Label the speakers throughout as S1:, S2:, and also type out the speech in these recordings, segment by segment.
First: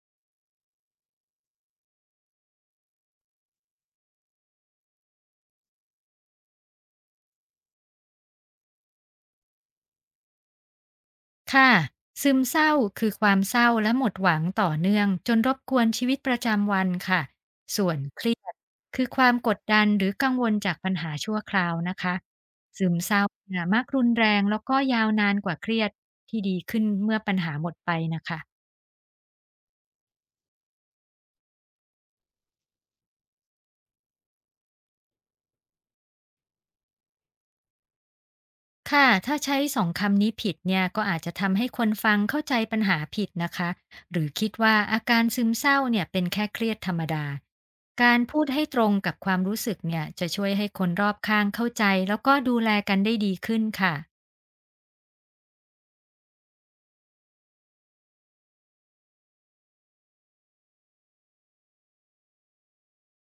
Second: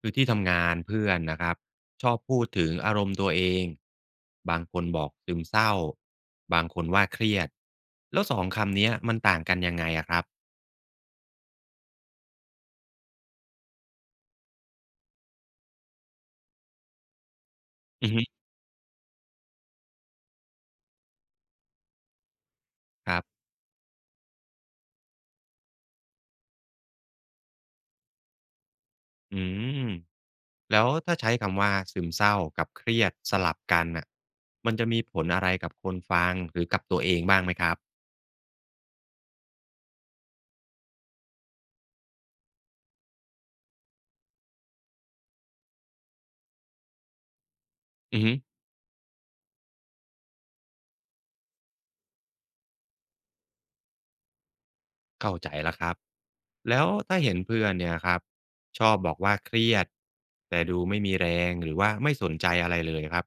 S1: คือที่ทำงานเพื่อนนะครับชอบพูดถึงอารมณ์ตัวเองบางคนบอกซึมเศร้าบางคนว่าเครียดแล้วสองคำเนี้ยมันต่างกันยังไงอะครับ
S2: ค่ะซึมเศร้าคือความเศร้าและหมดหวังต่อเนื่องจนรบกวนชีวิตประจำวันค่ะส่วน
S1: อือฮึ
S2: เครียดคือความกดดันหรือกังวลจากปัญหาชั่วคราวนะคะซึม
S1: ค
S2: เศ
S1: รั
S2: ร้า
S1: บ
S2: เนี่ยมักรุนแรงแล้วก็ยาวนานกว่าเครียดที่ดีขึ้นเมื่อปัญหาหมดไปนะคะ
S1: อืมแล้วถ้าใช้คำว่าซึมเศร้ากับเครียดสลับกันน่ะมันจะมีผลอะไรกับคนฟังหรือกับตัวเองบ้างไหมครับ
S2: ค่ะถ้าใช้สองคำนี้ผิดเนี่ยก็อาจจะทำให้คนฟังเข้าใจปัญหาผิดนะคะหรือคิดว่าอาการซึมเศร้าเนี่ยเป็นแค่เครียดธรรมดาการ
S1: อือฮึ
S2: พูดให้ตรงกับความรู้สึกเนี่ยจะช่วยให้คนรอบข้างเข้าใจแล้วก็ดูแลกันได้ดีขึ้นค่ะ
S1: เข้าใจแล้วครับแล้วถ้าเห็นเพื่อนเนี่ยครับชอบบอกว่าเครียดแต่ดูไม่มีแรงหรือว่าไม่สนใจอะไรเลยครับ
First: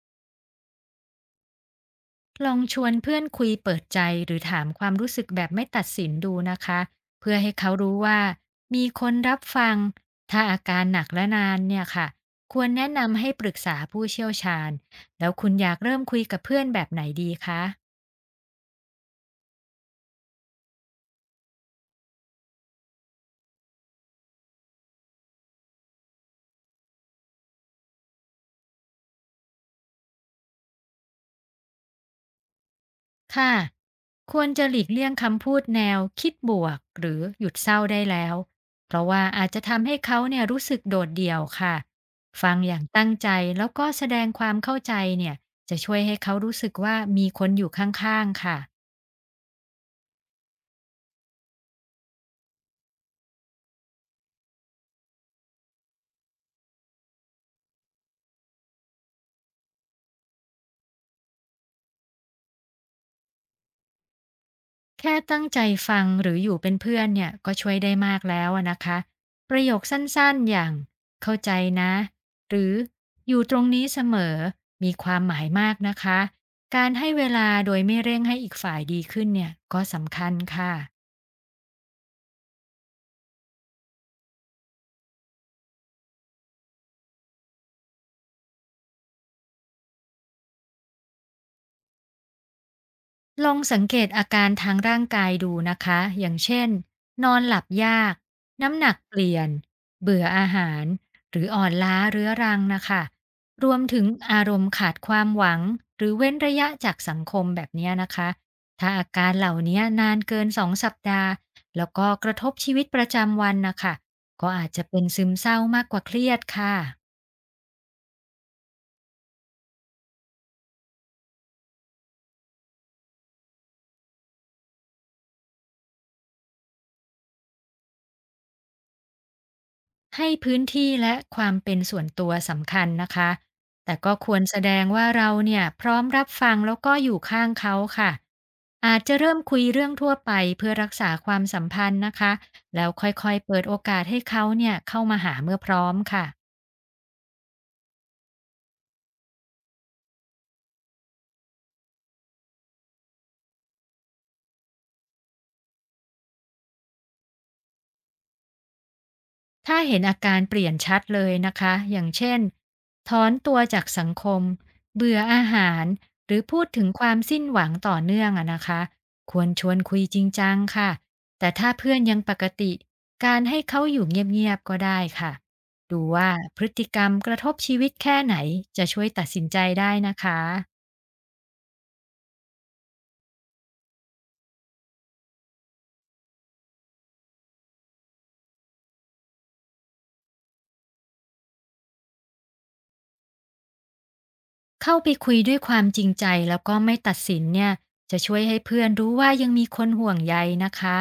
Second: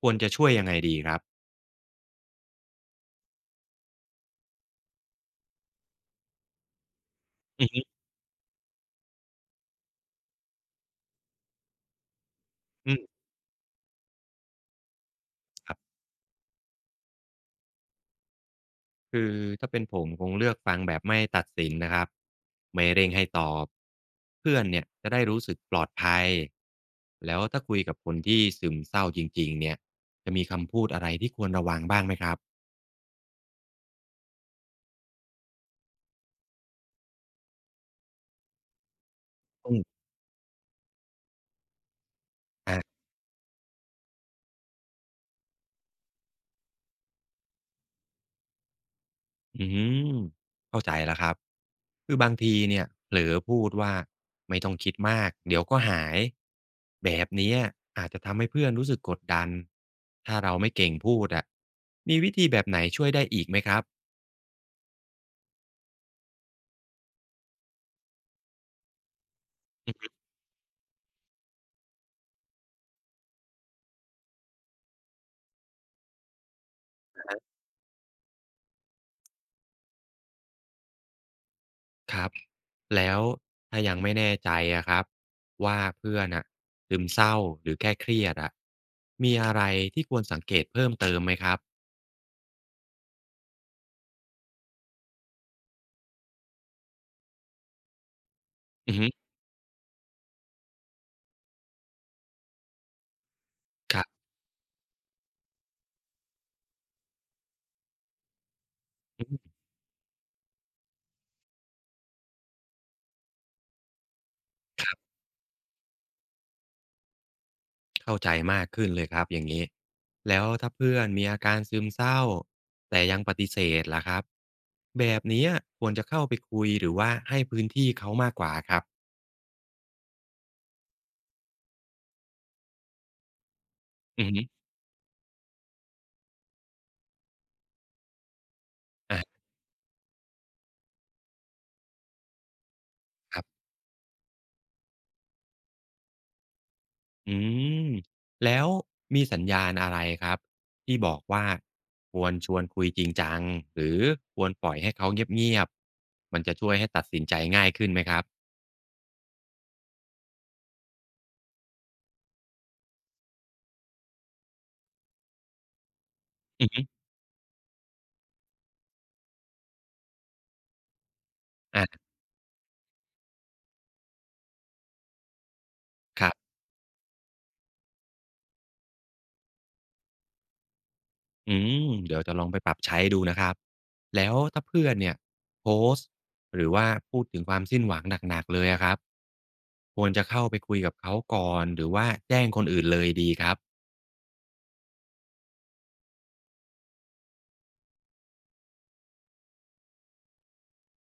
S1: ควรจะช่วยยังไงดีครับ
S2: ลองชวนเพื่อนคุยเปิดใจหรือถามความรู้สึกแบบไม่ตัดสินดูนะคะเพื่อให้
S1: อือ
S2: เขา
S1: ฮึ
S2: รู้ว่ามีคนรับฟังถ้าอาการหนักและนานเนี่ยค่ะควรแนะ
S1: อืม
S2: นำให้ปรึกษาผู้เชี่ยวชาญแล้วคุณอ
S1: ค
S2: ยา
S1: รั
S2: ก
S1: บ
S2: เริ่มคุยกับเพื่อนแบบไหนดีคะ
S1: คือถ้าเป็นผมคงเลือกฟังแบบไม่ตัดสินนะครับไม่เร่งให้ตอบเพื่อนเนี่ยจะได้รู้สึกปลอดภัยแล้วถ้าคุยกับคนที่ซึมเศร้าจริงๆเนี่ยจะมีคำพูดอะไรที่ควรระวังบ้างไหมครับ
S2: ค่ะควรจะหลีกเลี่ยงคำพูดแนวคิดบวกหรือหยุดเศร้าได้แล้วเพราะว่าอาจจะ
S1: อื
S2: ทำให้
S1: ม
S2: เขาเนี่ยรู้สึกโดดเดี่ยวค่ะฟังอย่างตั้งใจแล้วก็แสดงความเข้าใจเนี่ยจะช่วยให้เขารู้สึกว่ามีคนอยู่ข้างๆค่ะ
S1: อืมเข้าใจแล้วครับคือบางทีเนี่ยเผลอพูดว่าไม่ต้องคิดมากเดี๋ยวก็หายแบบเนี้ยอาจจะทำให้เพื่อนรู้สึกกดดันถ้าเราไม่เก่งพูดอะมีวิธีแบบไหนช่วยได้อีกไหมครับ
S2: แค่ตั้งใจฟังหรืออยู่เป็นเพื่อนเนี่ยก็ช่วยได้มากแล้วอะนะคะประโยคสั้นๆอย่างเข้าใจนะหรืออยู่ตรงนี้เสมอมีความหมายมากนะคะการให้เวลาโดยไม่เร่งให้อีกฝ่ายดีขึ้นเนี่ยก็สำคัญค่ะ
S1: ครับแล้วถ้ายังไม่แน่ใจอะครับว่าเพื่อนอ่ะซึมเศร้าหรือแค่เครียดอะมีอะไรที่ควรสังเกตเพิ่มเติมไหมครับ
S2: ลองสังเกตอาการทางร่างกายดูนะคะ อย่างเช่นนอนหลับยาก น้ำหนั
S1: อื
S2: ก
S1: อฮึ
S2: เปลี่ยน เบื่ออาหาร หรืออ่อนล้าเรื้อรังนะคะ รวม
S1: ค
S2: ถึ
S1: รั
S2: ง
S1: บ
S2: อารมณ์ขาดความหวัง หรือเว้นระยะจากสังคมแบบเนี้ยนะคะ ถ้าอา
S1: อื
S2: การเห
S1: ม
S2: ล่านี้นานเกิน2สัปดาห์แล้วก็กระทบชีวิตประจำวันนะคะ ก็อาจจะ
S1: ครั
S2: เป็น
S1: บ
S2: ซึมเศร้ามากกว่าเครียดค่ะ
S1: เข้าใจมากขึ้นเลยครับอย่างนี้แล้วถ้าเพื่อนมีอาการซึมเศร้าแต่ยังปฏิเสธล่ะครับแบบนี้ควรจะเข้าไปคุยหรือว่าให้พื้นที่เขามากกว่าครับ
S2: ให้พื้นที่และความเป็นส่วนตัวสำคัญนะคะ แต่ก็
S1: อื
S2: ค
S1: อ
S2: ว
S1: ฮึ
S2: รแสดงว่าเราเนี่ยพร้อมรับฟังแล้วก็อยู่ข้างเขาค่ะ อาจจะ
S1: อ่ะ
S2: เริ่มคุยเรื่องทั่วไปเพื่อรักษาความสัมพันธ์นะคะ แล้วค่อย
S1: ครั
S2: ๆเปิด
S1: บ
S2: โอกาสให้เขาเนี่ยเข้ามาหาเมื่อพร้อมค่ะ
S1: อืมแล้วมีสัญญาณอะไรครับที่บอกว่าควรชวนคุยจริงจังหรือควรปล่อยให้เขาเงียบๆมันจะช่วยให้ตัดสินใจง่ายขึ้นไหมครับ
S2: ถ้าเห็นอาการเปลี่ยนชัดเลยนะคะ อย่างเช่นถอนตัวจากสังคม เบื่ออาหาร หรือพู
S1: อื
S2: ด
S1: อฮึ
S2: ถึงความสิ้นหวังต่อเนื่องอะนะคะ ควรชวนคุยจริงจังค่ะ แต่ถ้าเพื่อน
S1: อ่ะ
S2: ยังปกติ การให้เขาอยู่เงียบๆก็ได้ค่ะ ดู
S1: ค
S2: ว่า
S1: รับ
S2: พฤติกรรมกระทบชีวิตแค่ไหน จะช่วยตัดสินใจได้นะคะ
S1: อืมเดี๋ยวจะลองไปปรับใช้ดูนะครับแล้วถ้าเพื่อนเนี่ยโพสต์หรือว่าพูดถึงความสิ้นหวังหนักๆเลยอะครับควรจะเข้าไปคุยกับเขาก่อนหรือว่าแจ้งคนอื่นเลยดีครับ
S2: เข้าไปคุยด้วยความจริงใจแล้วก็ไม่ตัดสินเนี่ยจะช่วยให้เพื่อนรู้ว่ายังมีคนห่วงใยนะคะ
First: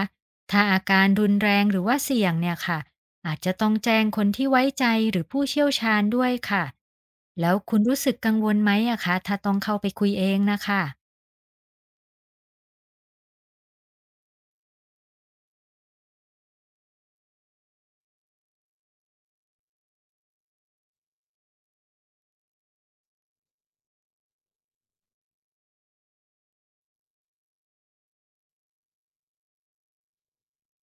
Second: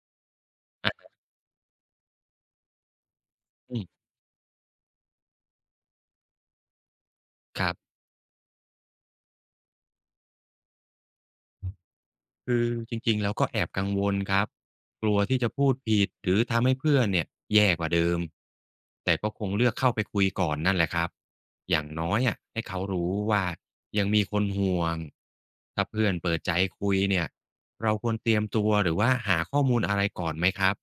S2: ถ้าอา
S1: อะ
S2: การรุนแรงหรือว่าเสี่ยงเนี่ยค่ะอาจจะต้อง
S1: อื
S2: แจ้ง
S1: ม
S2: คนที่ไว้ใจหรือผู้เชี่ยวชาญด้วยค่ะแล้ว
S1: ครั
S2: คุณรู้
S1: บ
S2: สึกกังวลไหมอะคะถ้าต้องเข้าไปคุยเองนะคะ
S1: คือจริงๆแล้วก็แอบกังวลครับกลัวที่จะพูดผิดหรือทำให้เพื่อนเนี่ยแย่กว่าเดิมแต่ก็คงเลือกเข้าไปคุยก่อนนั่นแหละครับอย่างน้อยอะให้เขารู้ว่ายังมีคนห่วงถ้าเพื่อนเปิดใจคุยเนี่ยเราควรเตรียมตัวหรือว่าหาข้อมูลอะไรก่อนไหมครับ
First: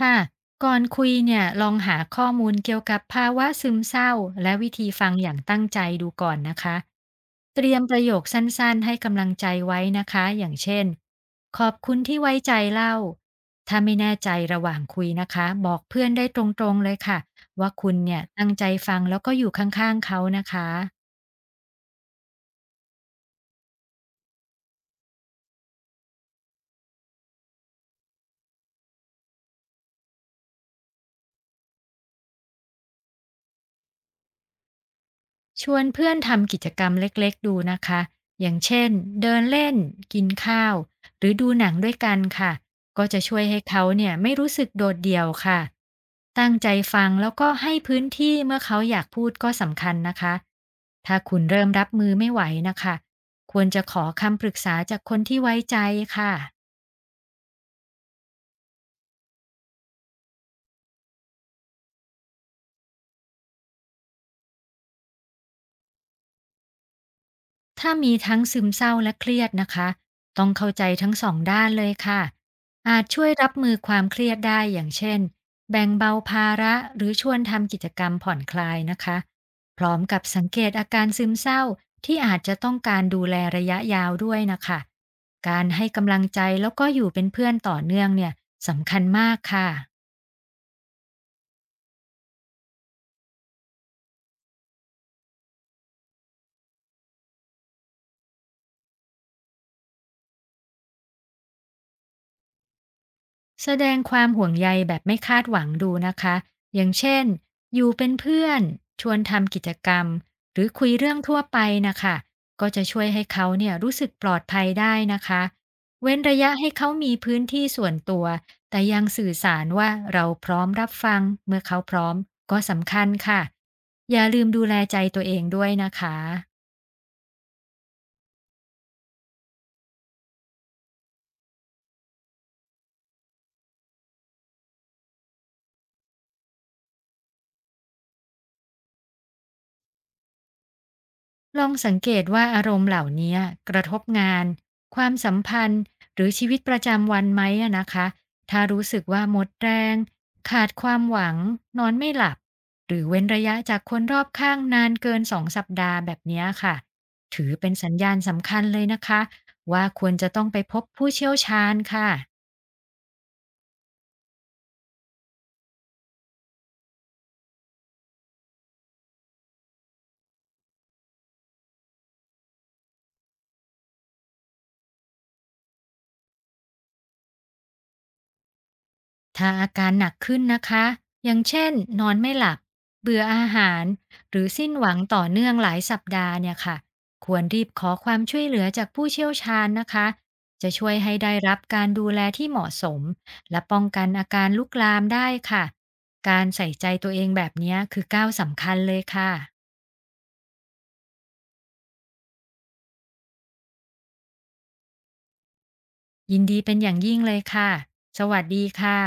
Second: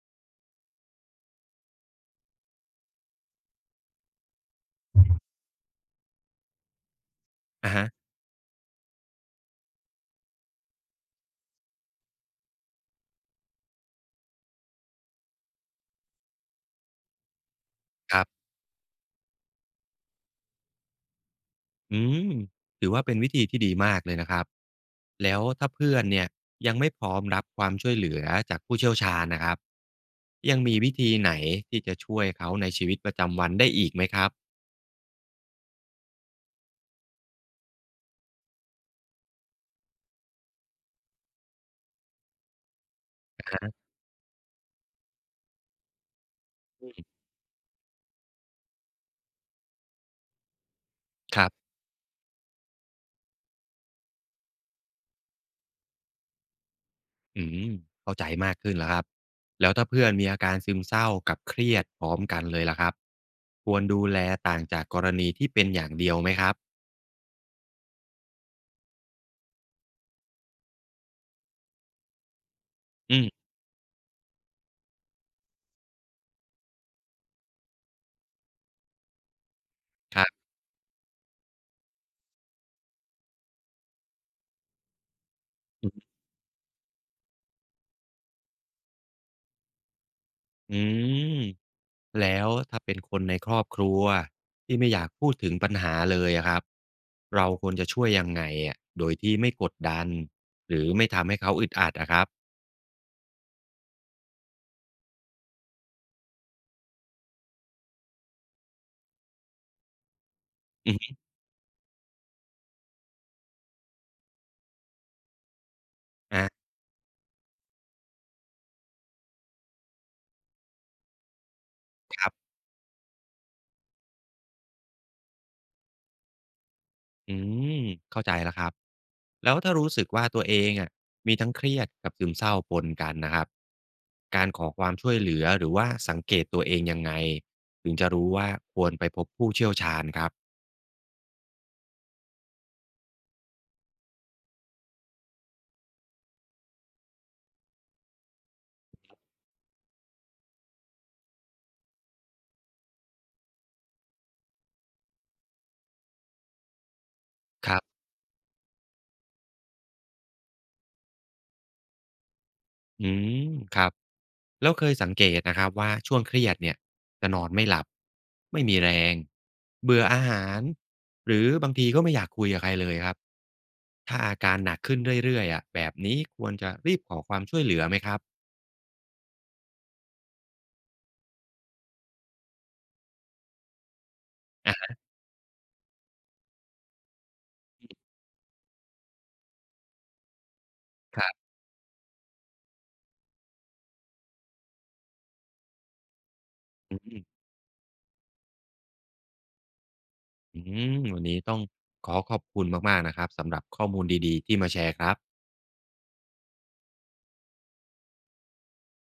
S2: ค่ะก่อนคุยเนี่ยลองหาข้อมูลเกี่ยวกับภาวะซึมเศร้าและวิธีฟังอย่างตั้งใจดูก่อนนะคะเตรี
S1: อะ
S2: ยม
S1: ฮะ
S2: ประโยคสั้นๆให้กำลังใจไว้นะคะอย่างเช่นขอบคุณที่ไว้ใจเล่าถ้าไม่แน่ใจระหว่างคุยนะคะบอกเพื่อนได้ตรงๆเลยค่ะว่าคุณ
S1: ค
S2: เนี่ย
S1: รับ
S2: ตั้งใจฟังแล้วก็อยู่ข้างๆเขานะคะ
S1: อืมถือว่าเป็นวิธีที่ดีมากเลยนะครับแล้วถ้าเพื่อนเนี่ยยังไม่พร้อมรับความช่วยเหลือจากผู้เชี่ยวชาญนะครับยังมีวิธีไหนที่จะช่วยเขาในชีวิตประจำวันได้อีกไหมครับ
S2: ชวนเพื่อนทำกิจกรรมเล็กๆดูนะคะ อย่างเช่นเดินเล่นกินข้าวหรือดูหนังด้วยกันค่ะ ก็จะช่วยให้
S1: อา
S2: เขาเนี่ยไม่รู้สึกโดดเดี่ยวค่ะ ตั้งใจฟังแล้วก็ให้พื้นที่เมื่อเขาอยากพูดก็สำคัญนะคะ ถ้าคุ
S1: ค
S2: ณ
S1: รั
S2: เริ่ม
S1: บ
S2: รับมือไม่ไหวนะคะ ควรจะขอคำปรึกษาจากคนที่ไว้ใจค่ะ
S1: อืมเข้าใจมากขึ้นแล้วครับแล้วถ้าเพื่อนมีอาการซึมเศร้ากับเครียดพร้อมกันเลยล่ะครับควรดูแลต่างจากกรณีที่เป็นอย่างเดียวไหมครับ
S2: ถ้ามีทั้งซึมเศร้าและเครียดนะคะ ต้องเข้าใจทั้งสองด้านเลยค่ะ อาจ
S1: อื
S2: ช่ว
S1: ม
S2: ยรับมือความเครียดได้อย่างเช่นแบ่งเบาภาระหรือชวนทำกิจกรรมผ่อนคลายนะคะพร้อม
S1: ค
S2: กับ
S1: รั
S2: สัง
S1: บ
S2: เกตอาการซึมเศร้าที่อาจจะต้องการดูแลระยะยาวด้วยนะคะ การให้กำลังใจแล้วก็อยู่เป็นเพื่อนต่อเนื่องเนี่ยสำคัญมากค่ะ
S1: อืม แล้วถ้าเป็นคนในครอบครัวที่ไม่อยากพูดถึงปัญหาเลยอะครับเราควรจะช่วยยังไงอะโดยที่ไม่กดดันหรือไม่ทำให้เขาอึดอัดอะครับ
S2: แสดงความห่วงใยแบบไม่คาดหวังดูนะคะ อย่างเช่น อยู่เป็นเพื่อน ชวนทำกิจกรรม หรือคุย
S1: อือฮึ
S2: เรื่องทั่วไปนะคะ ก็จะช่วยให้เขาเนี่ยรู้สึกปลอดภัยได้นะคะ เว้นระยะ
S1: อา
S2: ให้เขามีพื้นที่ส่วนตัว แต่ยังสื่อสารว่าเราพร้อมรับฟังเมื่อเขาพร้อม
S1: ครับ
S2: ก็สำคัญค่ะ อย่าลืมดูแลใจตัวเองด้วยนะคะ
S1: อืมเข้าใจแล้วครับแล้วถ้ารู้สึกว่าตัวเองอะมีทั้งเครียดกับซึมเศร้าปนกันนะครับการขอความช่วยเหลือหรือว่าสังเกตตัวเองยังไงถึงจะรู้ว่าควรไปพบผู้เชี่ยวชาญครับ
S2: ลองสังเกตว่าอารมณ์เหล่านี้กระทบงานความสัมพันธ์หรือชีวิตประจำวันไหมอะนะคะถ้ารู้สึกว่าหมดแรงขาดความหวังนอนไม่หลับหรือเว้นระยะจากคนรอบข้างนานเกิน2สัปดาห์แบบเนี้ยค่ะถือเป็
S1: ค
S2: น
S1: รั
S2: สัญ
S1: บ
S2: ญาณสำคัญเลยนะคะว่าควรจะต้องไปพบผู้เชี่ยวชาญค่ะ
S1: อืมครับ แล้วเคยสังเกตนะครับว่าช่วงเครียดเนี่ยจะนอนไม่หลับไม่มีแรงเบื่ออาหารหรือบางทีก็ไม่อยากคุยกับใครเลยครับถ้าอาการหนักขึ้นเรื่อยๆอะแบบนี้ควรจะรีบขอความช่วยเหลือไหมครับ
S2: ถ้าอาการหนักขึ้นนะคะอย่างเช่นนอนไม่หลับ เบื่ออาหารหรือสิ้นหวัง
S1: อะะ
S2: ต่อเนื่องหลายสัปดาห์เนี่ยค่ะควรรีบขอความช่วยเหลือจากผู้เชี่ยวชาญนะคะจะช่วยให้
S1: ครั
S2: ได้
S1: บ
S2: รับการดูแลที่เหมาะสมและป้องกันอาการลุกลามได้ค่ะการใส่ใจ
S1: อื
S2: ตัวเอง
S1: ม
S2: แบบเนี้ยคือก้าวสำคัญเลยค่ะ
S1: อืมวันนี้ต้องขอขอบคุณมากๆนะครับสำหรับข้อมูลดีๆที่มาแชร์ครับ
S2: ยินดีเป็นอย่างยิ่งเลยค่ะสวัสดีค่ะ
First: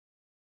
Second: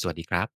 S1: สวัสดีครับ